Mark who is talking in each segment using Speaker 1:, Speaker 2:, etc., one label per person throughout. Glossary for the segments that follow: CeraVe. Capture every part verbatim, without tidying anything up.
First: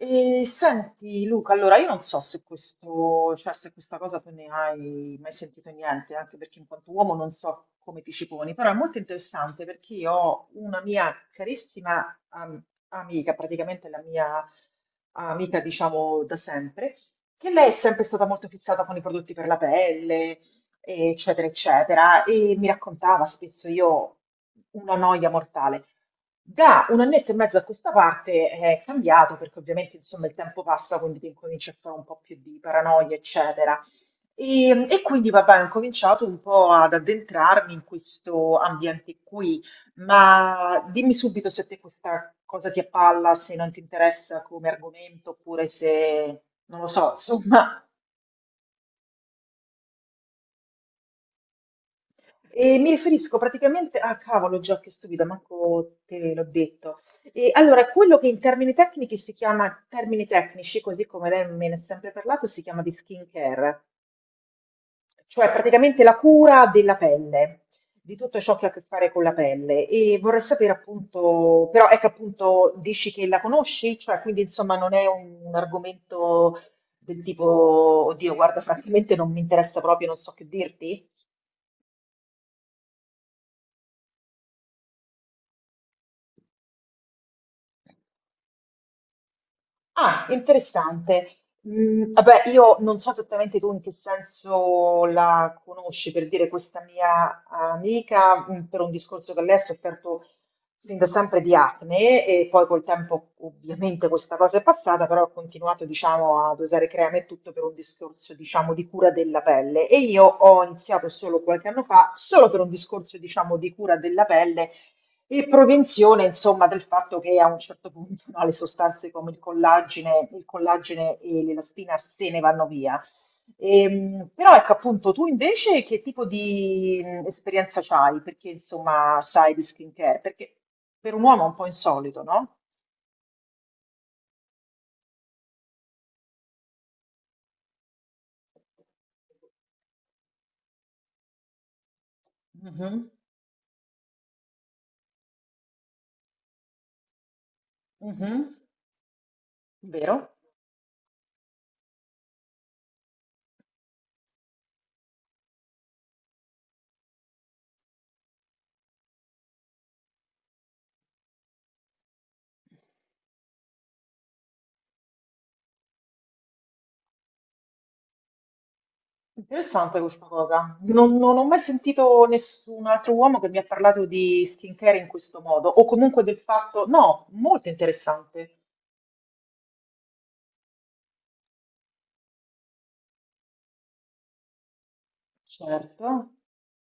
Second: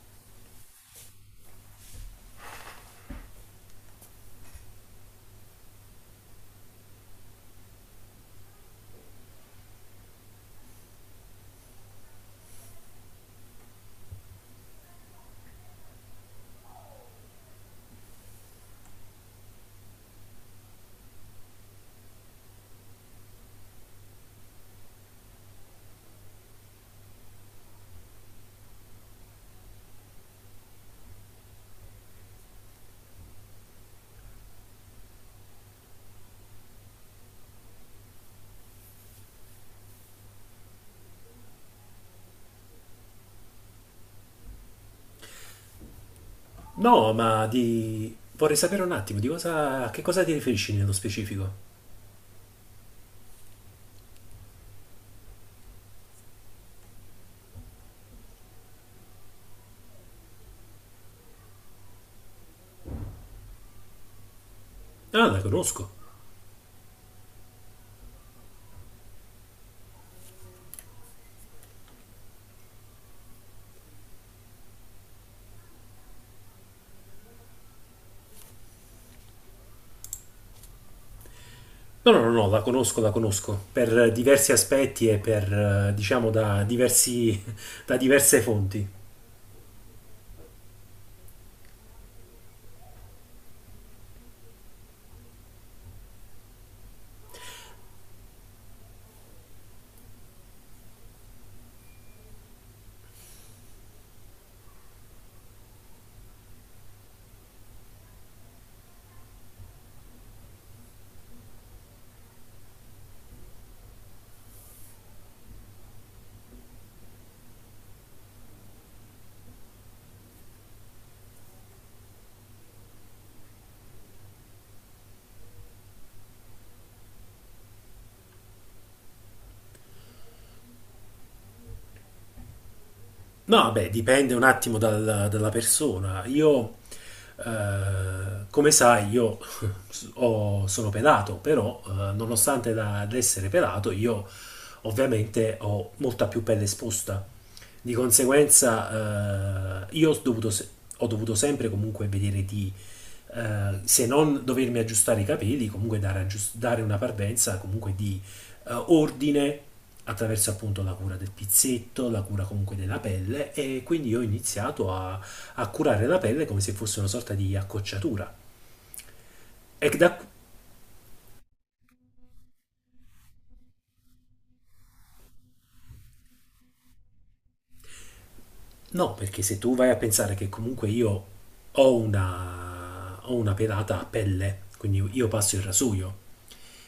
Speaker 1: E senti Luca, allora io non so se questo, cioè se questa cosa tu ne hai mai sentito niente, anche perché in quanto uomo non so come ti ci poni, però è molto interessante perché io ho una mia carissima am- amica, praticamente la mia amica diciamo da sempre, che lei è sempre stata molto fissata con i prodotti per la pelle, eccetera, eccetera, e mi raccontava spesso io una noia mortale. Da un annetto e mezzo a questa parte è cambiato perché ovviamente insomma il tempo passa, quindi ti incominci a fare un po' più di paranoia, eccetera. E, e quindi vabbè, ho incominciato un po' ad addentrarmi in questo ambiente qui, ma dimmi subito se a te questa cosa ti appalla, se non ti interessa come argomento, oppure se, non lo so,
Speaker 2: No, ma
Speaker 1: insomma.
Speaker 2: di... vorrei sapere un attimo di cosa... a che cosa ti riferisci nello specifico?
Speaker 1: E mi riferisco praticamente a cavolo, già che stupida, manco te l'ho detto. E allora, quello che in termini tecnici si chiama, termini tecnici, così come lei me ne ha sempre parlato, si chiama di skincare,
Speaker 2: Ah, la
Speaker 1: cioè
Speaker 2: conosco.
Speaker 1: praticamente la cura della pelle, di tutto ciò che ha a che fare con la pelle. E vorrei sapere appunto, però ecco appunto, dici che la conosci, cioè quindi insomma non è un, un argomento del tipo, oddio, guarda, francamente non mi interessa proprio, non so che dirti.
Speaker 2: No, no, no, no, la conosco, la conosco. Per eh, diversi aspetti e per, eh, diciamo, da diversi... da diverse fonti.
Speaker 1: Ah, interessante. Mm, vabbè, io non so esattamente tu in che senso la conosci, per dire questa mia amica, mm, per un discorso che lei ha sofferto fin da sempre di acne e poi col tempo ovviamente questa cosa è passata, però ha continuato, diciamo, ad usare creme e tutto per un discorso, diciamo, di cura della pelle. E io ho iniziato solo qualche anno fa, solo per un discorso, diciamo, di cura della pelle e prevenzione, insomma, del fatto che a un certo punto no, le sostanze come il collagene, il collagene e l'elastina se ne vanno via. Ehm, però ecco appunto, tu invece che tipo di mh, esperienza c'hai? Perché insomma sai di skincare? Perché per un uomo è un po' insolito, no?
Speaker 2: No, beh, dipende un attimo dal- dalla persona. Io, eh, come sai, io ho- sono pelato, però, eh, nonostante da,
Speaker 1: Mhm,
Speaker 2: ad essere pelato, io ovviamente ho molta più pelle esposta. Di
Speaker 1: mhm.
Speaker 2: conseguenza, eh, io
Speaker 1: Vero?
Speaker 2: ho dovuto, se- ho dovuto sempre comunque vedere di, eh, se non dovermi aggiustare i capelli, comunque dare, aggius- dare una parvenza comunque di eh, ordine attraverso appunto la cura del pizzetto, la cura comunque della pelle e quindi io ho iniziato a, a curare la pelle come se fosse una sorta di accocciatura. E
Speaker 1: Interessante
Speaker 2: da,
Speaker 1: questa cosa. Non, non ho mai sentito nessun altro uomo che mi ha parlato di skincare in questo modo, o comunque del fatto, no, molto interessante.
Speaker 2: no, perché se tu vai a pensare che comunque io ho una, ho una pelata a pelle, quindi io passo il
Speaker 1: Certo,
Speaker 2: rasoio,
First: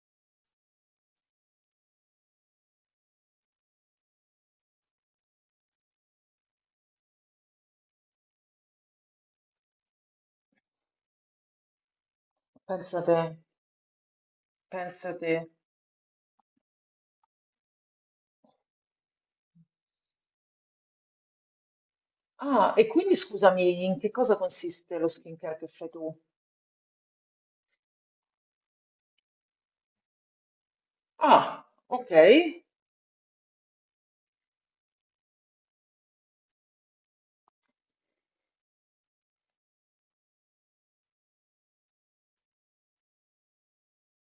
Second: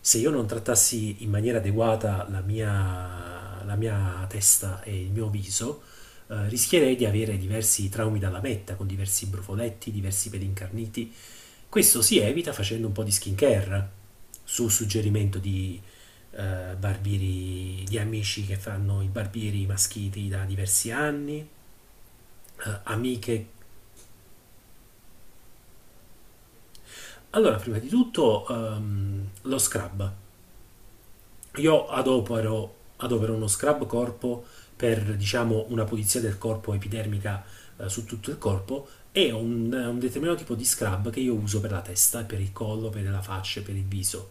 Speaker 2: se io non trattassi in maniera adeguata la mia, la mia testa e il mio viso, eh, rischierei di avere diversi traumi dalla metta, con diversi brufoletti, diversi peli incarniti. Questo si evita facendo un
Speaker 1: pensa
Speaker 2: po' di
Speaker 1: te,
Speaker 2: skincare, su
Speaker 1: pensa
Speaker 2: suggerimento
Speaker 1: te.
Speaker 2: di eh, barbieri, di amici che fanno i barbieri maschiti da diversi anni,
Speaker 1: Ah,
Speaker 2: eh,
Speaker 1: e quindi
Speaker 2: amiche.
Speaker 1: scusami, in che cosa consiste lo skincare che fai tu?
Speaker 2: Allora, prima di tutto, ehm, lo scrub.
Speaker 1: Ah,
Speaker 2: Io
Speaker 1: ok,
Speaker 2: adopero, adopero uno scrub corpo per, diciamo, una pulizia del corpo epidermica eh, su tutto il corpo e un, un determinato tipo di scrub che io uso per la testa, per il collo, per la faccia, per il viso.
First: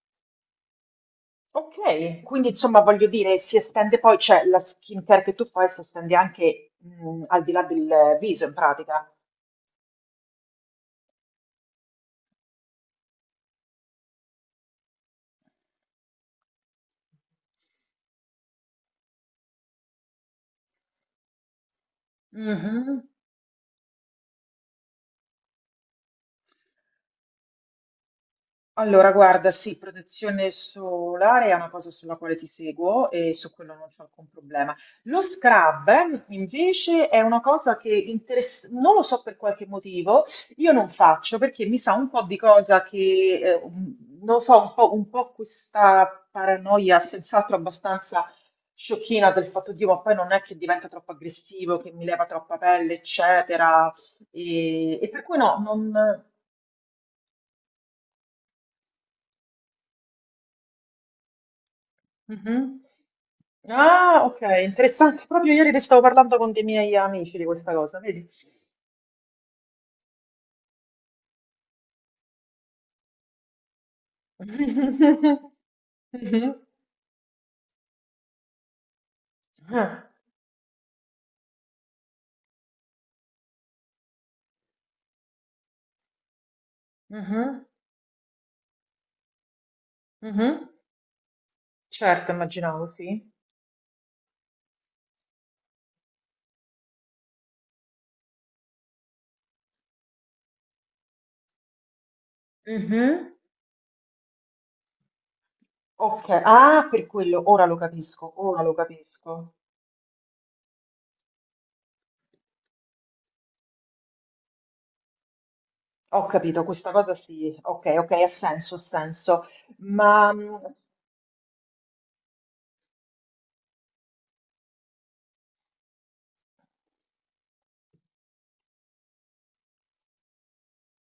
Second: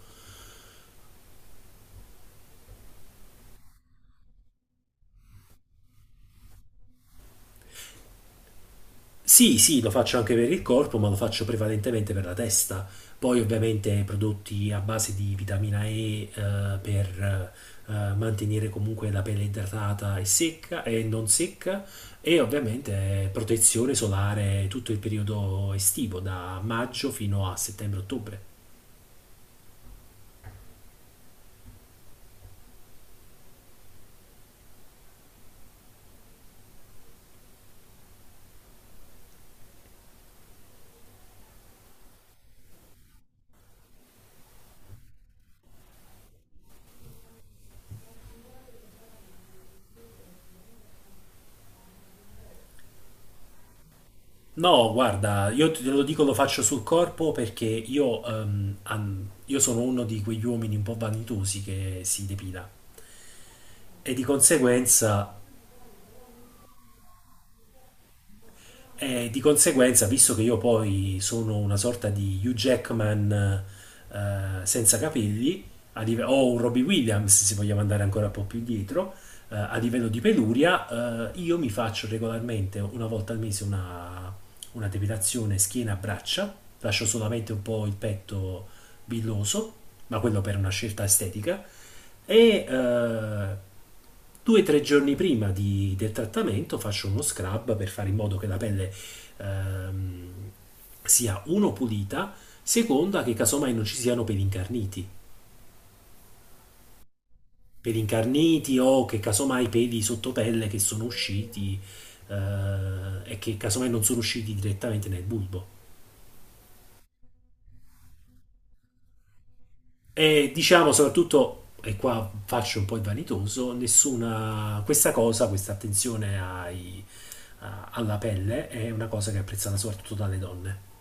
Speaker 1: ok. Quindi insomma voglio dire, si estende poi, cioè la skincare che tu fai si estende anche mm, al di là del viso in pratica.
Speaker 2: Sì, sì, lo faccio anche per il corpo, ma lo faccio prevalentemente per la testa. Poi ovviamente prodotti a base di vitamina E, eh, per eh, mantenere comunque la pelle idratata e secca e non secca e
Speaker 1: Mhm.
Speaker 2: ovviamente protezione solare tutto il periodo estivo, da maggio fino a settembre-ottobre.
Speaker 1: Allora, guarda, sì, protezione solare è una cosa sulla quale ti seguo e su quello non c'è alcun problema. Lo scrub, eh, invece, è una cosa che interess- non lo so per qualche motivo, io non faccio perché mi sa un po' di cosa che, eh, un- non lo so, un po', un po' questa paranoia, senz'altro abbastanza sciocchina del fatto di, ma poi non è che diventa troppo aggressivo, che mi leva troppa pelle, eccetera.
Speaker 2: No,
Speaker 1: E, e per cui
Speaker 2: guarda,
Speaker 1: no,
Speaker 2: io te
Speaker 1: non,
Speaker 2: lo dico, lo faccio sul corpo perché io, ehm, an- io sono uno di quegli uomini un po' vanitosi che si depila
Speaker 1: Mhm.
Speaker 2: e
Speaker 1: Ah,
Speaker 2: di
Speaker 1: ok, interessante.
Speaker 2: conseguenza
Speaker 1: Proprio ieri ne stavo parlando con dei miei amici di questa cosa, vedi?
Speaker 2: E di conseguenza, visto che io poi sono una sorta di Hugh Jackman eh, senza
Speaker 1: Mhm.
Speaker 2: capelli, a live- o
Speaker 1: Mhm.
Speaker 2: un Robbie Williams, se vogliamo andare ancora un po' più dietro, eh, a
Speaker 1: Ah,
Speaker 2: livello di peluria, eh, io mi faccio regolarmente una volta al mese una, una depilazione schiena-braccia, lascio solamente un
Speaker 1: mhm,
Speaker 2: po' il petto billoso, ma quello per
Speaker 1: mhm.
Speaker 2: una scelta estetica,
Speaker 1: Certo,
Speaker 2: e
Speaker 1: immaginavo, sì.
Speaker 2: eh, Due o tre giorni prima di- del trattamento faccio uno scrub per fare in modo che la pelle ehm, sia uno pulita, seconda
Speaker 1: Mhm.
Speaker 2: che casomai non ci siano peli incarniti.
Speaker 1: Ok, ah, per quello, ora lo
Speaker 2: Peli
Speaker 1: capisco, ora lo
Speaker 2: incarniti o che
Speaker 1: capisco.
Speaker 2: casomai peli sotto pelle che sono usciti eh, e che casomai non sono usciti direttamente nel bulbo.
Speaker 1: Ho capito, questa cosa sì, ok, ok, ha senso, ha senso. Ma
Speaker 2: E
Speaker 1: mh,
Speaker 2: diciamo soprattutto, e qua faccio un po' il vanitoso, nessuna, questa cosa, questa attenzione ai- a- alla pelle è una cosa che è apprezzata soprattutto dalle donne.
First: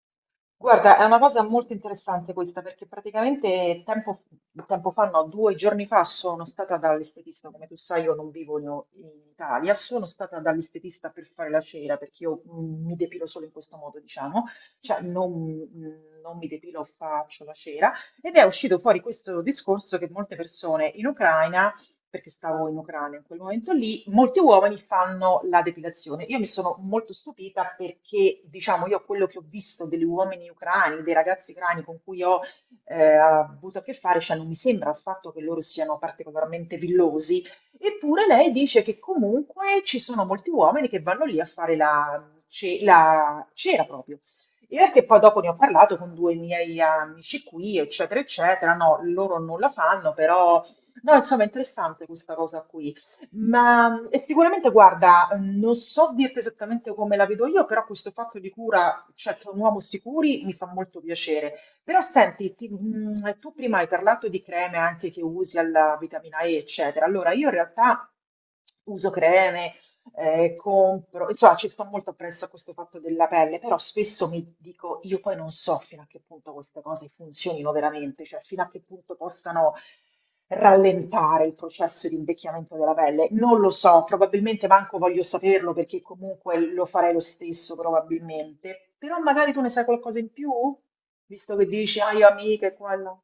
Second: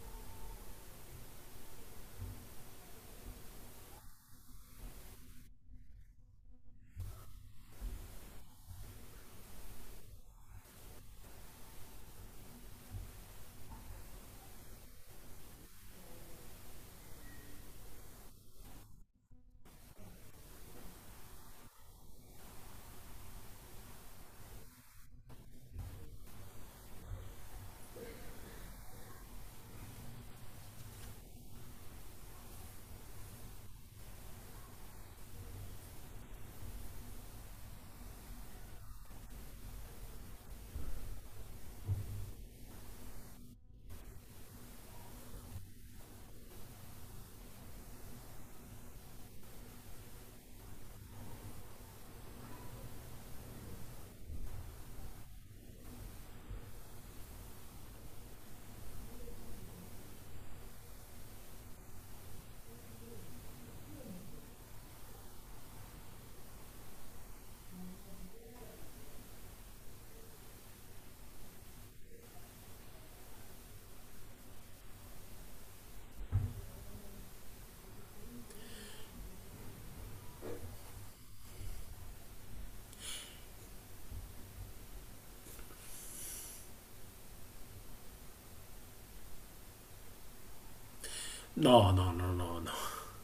Speaker 1: guarda, è una cosa molto interessante questa perché praticamente tempo, tempo fa, no, due giorni fa sono stata dall'estetista, come tu sai io non vivo in in Italia, sono stata dall'estetista per fare la cera perché io mm, mi depilo solo in questo modo, diciamo, cioè non, mm, non mi depilo, faccio la cera ed è uscito fuori questo discorso che molte persone in Ucraina perché stavo in Ucraina in quel momento lì, molti uomini fanno la depilazione. Io mi sono molto stupita perché, diciamo, io quello che ho visto degli uomini ucraini, dei ragazzi ucraini con cui ho eh, avuto a che fare, cioè non mi sembra affatto che loro siano particolarmente villosi, eppure lei dice che comunque ci sono molti uomini che vanno lì a fare la, ce- la cera proprio. E anche poi dopo ne ho parlato con due miei amici qui, eccetera, eccetera. No, loro non la fanno, però. No, insomma, è interessante questa cosa qui. Ma e sicuramente, guarda, mm, non so dirti esattamente come la vedo io, però questo fatto di cura, cioè che un uomo si curi, mi fa molto piacere. Però senti, ti- mh, tu prima hai parlato di creme anche che usi alla vitamina E, eccetera. Allora, io in realtà uso creme eh, compro, insomma ci sto molto appresso a questo fatto della pelle, però spesso mi dico, io poi non so fino a che punto queste cose funzionino veramente, cioè fino a che punto possano rallentare il processo di invecchiamento della pelle. Non lo so, probabilmente manco voglio saperlo perché comunque lo farei lo stesso probabilmente, però magari tu ne sai qualcosa in più, visto che
Speaker 2: No,
Speaker 1: dici, ah
Speaker 2: no,
Speaker 1: io
Speaker 2: no, no, no.
Speaker 1: amiche, quello.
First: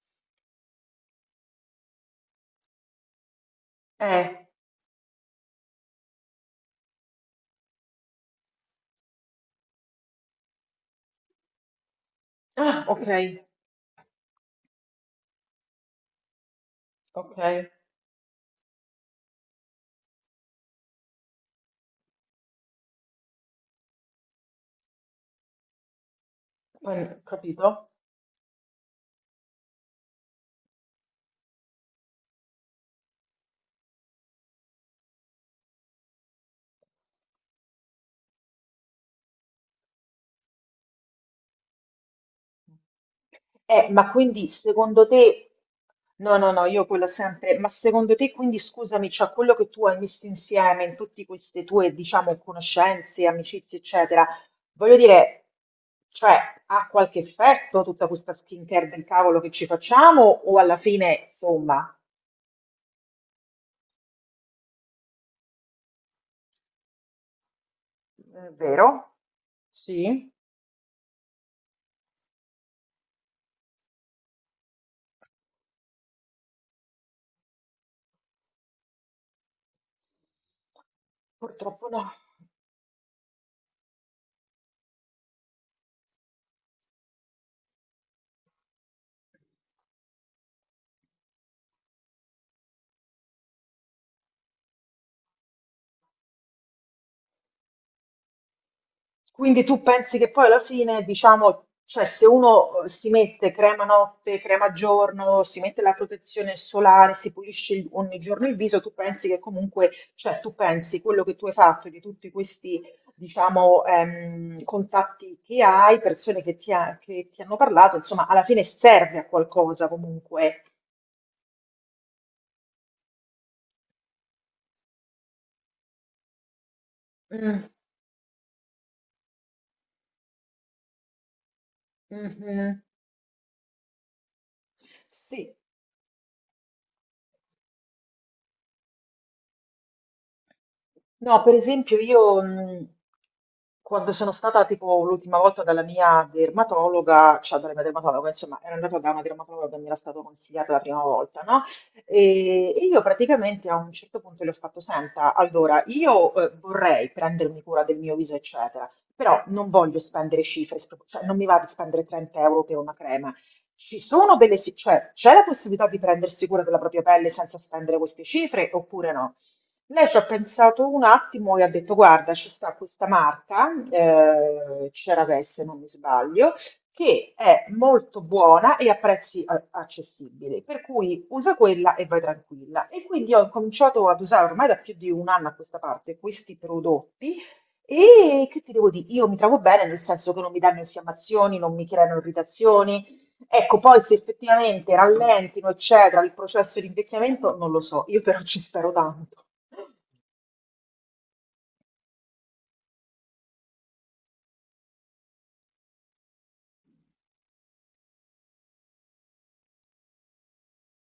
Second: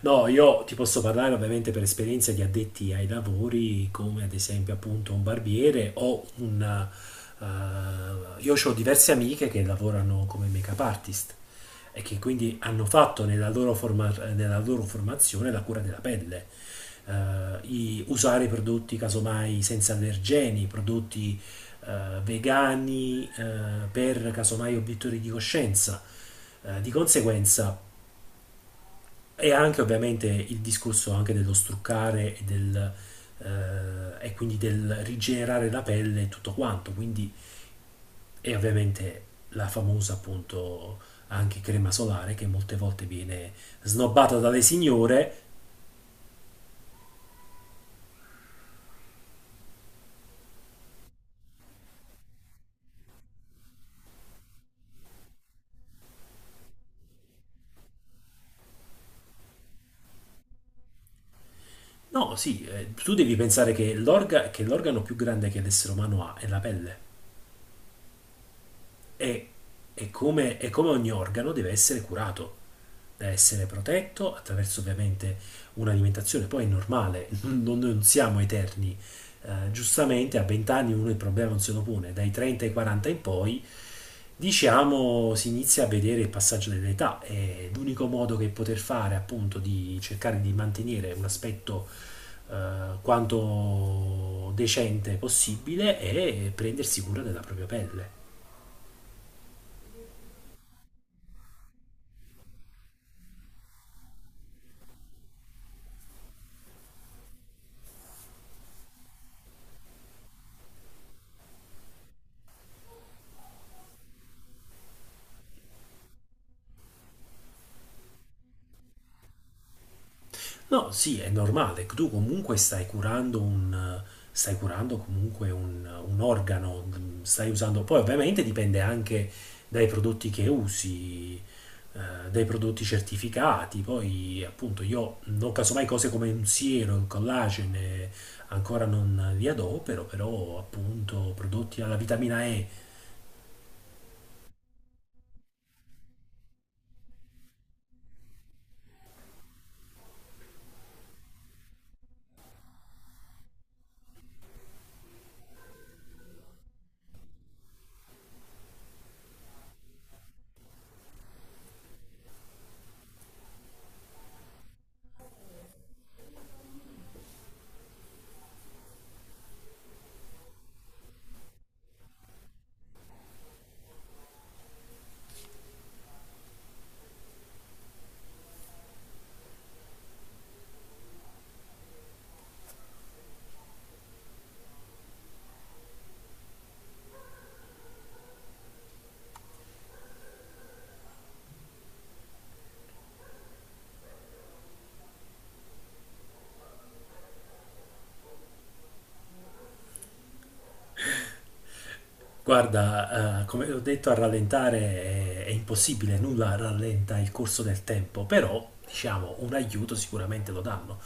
Speaker 2: No, io ti posso parlare ovviamente per esperienza di addetti ai lavori, come ad
Speaker 1: Eh,
Speaker 2: esempio appunto un barbiere o un... eh, io ho diverse amiche che lavorano come make-up artist e che quindi
Speaker 1: ah,
Speaker 2: hanno
Speaker 1: ok,
Speaker 2: fatto nella loro, forma- nella loro formazione la cura della pelle.
Speaker 1: ok.
Speaker 2: Eh, i- usare prodotti casomai senza allergeni, prodotti eh, vegani eh, per casomai obiettori di coscienza. Eh, di
Speaker 1: Poi,
Speaker 2: conseguenza,
Speaker 1: capito?
Speaker 2: e anche ovviamente il discorso anche dello struccare e, del, eh, e quindi del rigenerare la pelle e tutto quanto. Quindi, e ovviamente la famosa appunto anche crema solare che molte volte viene
Speaker 1: Eh, ma
Speaker 2: snobbata
Speaker 1: quindi
Speaker 2: dalle
Speaker 1: secondo
Speaker 2: signore.
Speaker 1: te, no, no, no, io quello sempre, ma secondo te, quindi scusami, cioè quello che tu hai messo insieme in tutte queste tue, diciamo, conoscenze, amicizie, eccetera, voglio dire, cioè, ha qualche effetto tutta questa skincare del cavolo che ci facciamo o alla fine, insomma,
Speaker 2: No, sì, eh, tu devi pensare che l'orga- che l'organo più grande che l'essere umano ha è la pelle.
Speaker 1: è vero?
Speaker 2: e, e
Speaker 1: Sì,
Speaker 2: come, e come ogni organo deve essere curato, deve essere protetto attraverso ovviamente un'alimentazione. Poi è normale, non, non siamo eterni. Eh, giustamente a venti anni uno il problema non se lo
Speaker 1: purtroppo no.
Speaker 2: pone, dai trenta ai quaranta in poi diciamo si inizia a vedere il passaggio dell'età e l'unico modo che poter fare appunto di cercare di mantenere un aspetto eh, quanto decente possibile è prendersi cura della propria pelle.
Speaker 1: Quindi tu pensi che poi alla fine, diciamo, cioè se uno eh, si mette crema notte, crema giorno, si mette la protezione solare, si pulisce il- ogni giorno il viso, tu pensi che comunque, cioè tu pensi quello che tu hai fatto di tutti questi, diciamo, ehm, contatti che hai, persone che ti, ha- che ti hanno parlato, insomma, alla fine serve a qualcosa comunque.
Speaker 2: No, sì, è normale, tu comunque stai curando un, stai curando comunque un, un organo, stai
Speaker 1: Mm,
Speaker 2: usando, poi ovviamente dipende anche dai prodotti che usi, eh, dai
Speaker 1: mhm.
Speaker 2: prodotti certificati, poi appunto io non
Speaker 1: Sì.
Speaker 2: casomai cose come un siero, il collagene, ancora non li adopero, però appunto
Speaker 1: No, per
Speaker 2: prodotti alla
Speaker 1: esempio io
Speaker 2: vitamina E.
Speaker 1: mh, quando sono stata tipo l'ultima volta dalla mia dermatologa, cioè dalla mia dermatologa, insomma, ero andata da una dermatologa che mi era stato consigliata la prima volta, no? E, e io praticamente a un certo punto le ho fatto, senta, allora io eh, vorrei prendermi cura del mio viso, eccetera, però non voglio spendere cifre, spro- cioè non mi va di spendere trenta euro per una crema. Ci sono delle, si- cioè, c'è la possibilità di prendersi cura della propria pelle senza spendere queste cifre oppure no? Lei ci ha pensato un attimo e ha detto: Guarda, ci sta questa marca, eh, CeraVe se non mi sbaglio, che è molto buona e a prezzi a- accessibili, per cui usa quella e vai tranquilla. E quindi ho incominciato ad usare ormai da più di un anno a questa parte questi prodotti. E che ti devo dire? Io mi trovo bene, nel senso che non mi danno infiammazioni, non mi creano irritazioni. Ecco, poi se effettivamente rallentino, eccetera, il processo di invecchiamento, non lo so, io però ci spero tanto.
Speaker 2: Guarda, eh, come ho detto, a rallentare è, è impossibile, nulla rallenta il corso del tempo, però, diciamo, un aiuto sicuramente lo danno.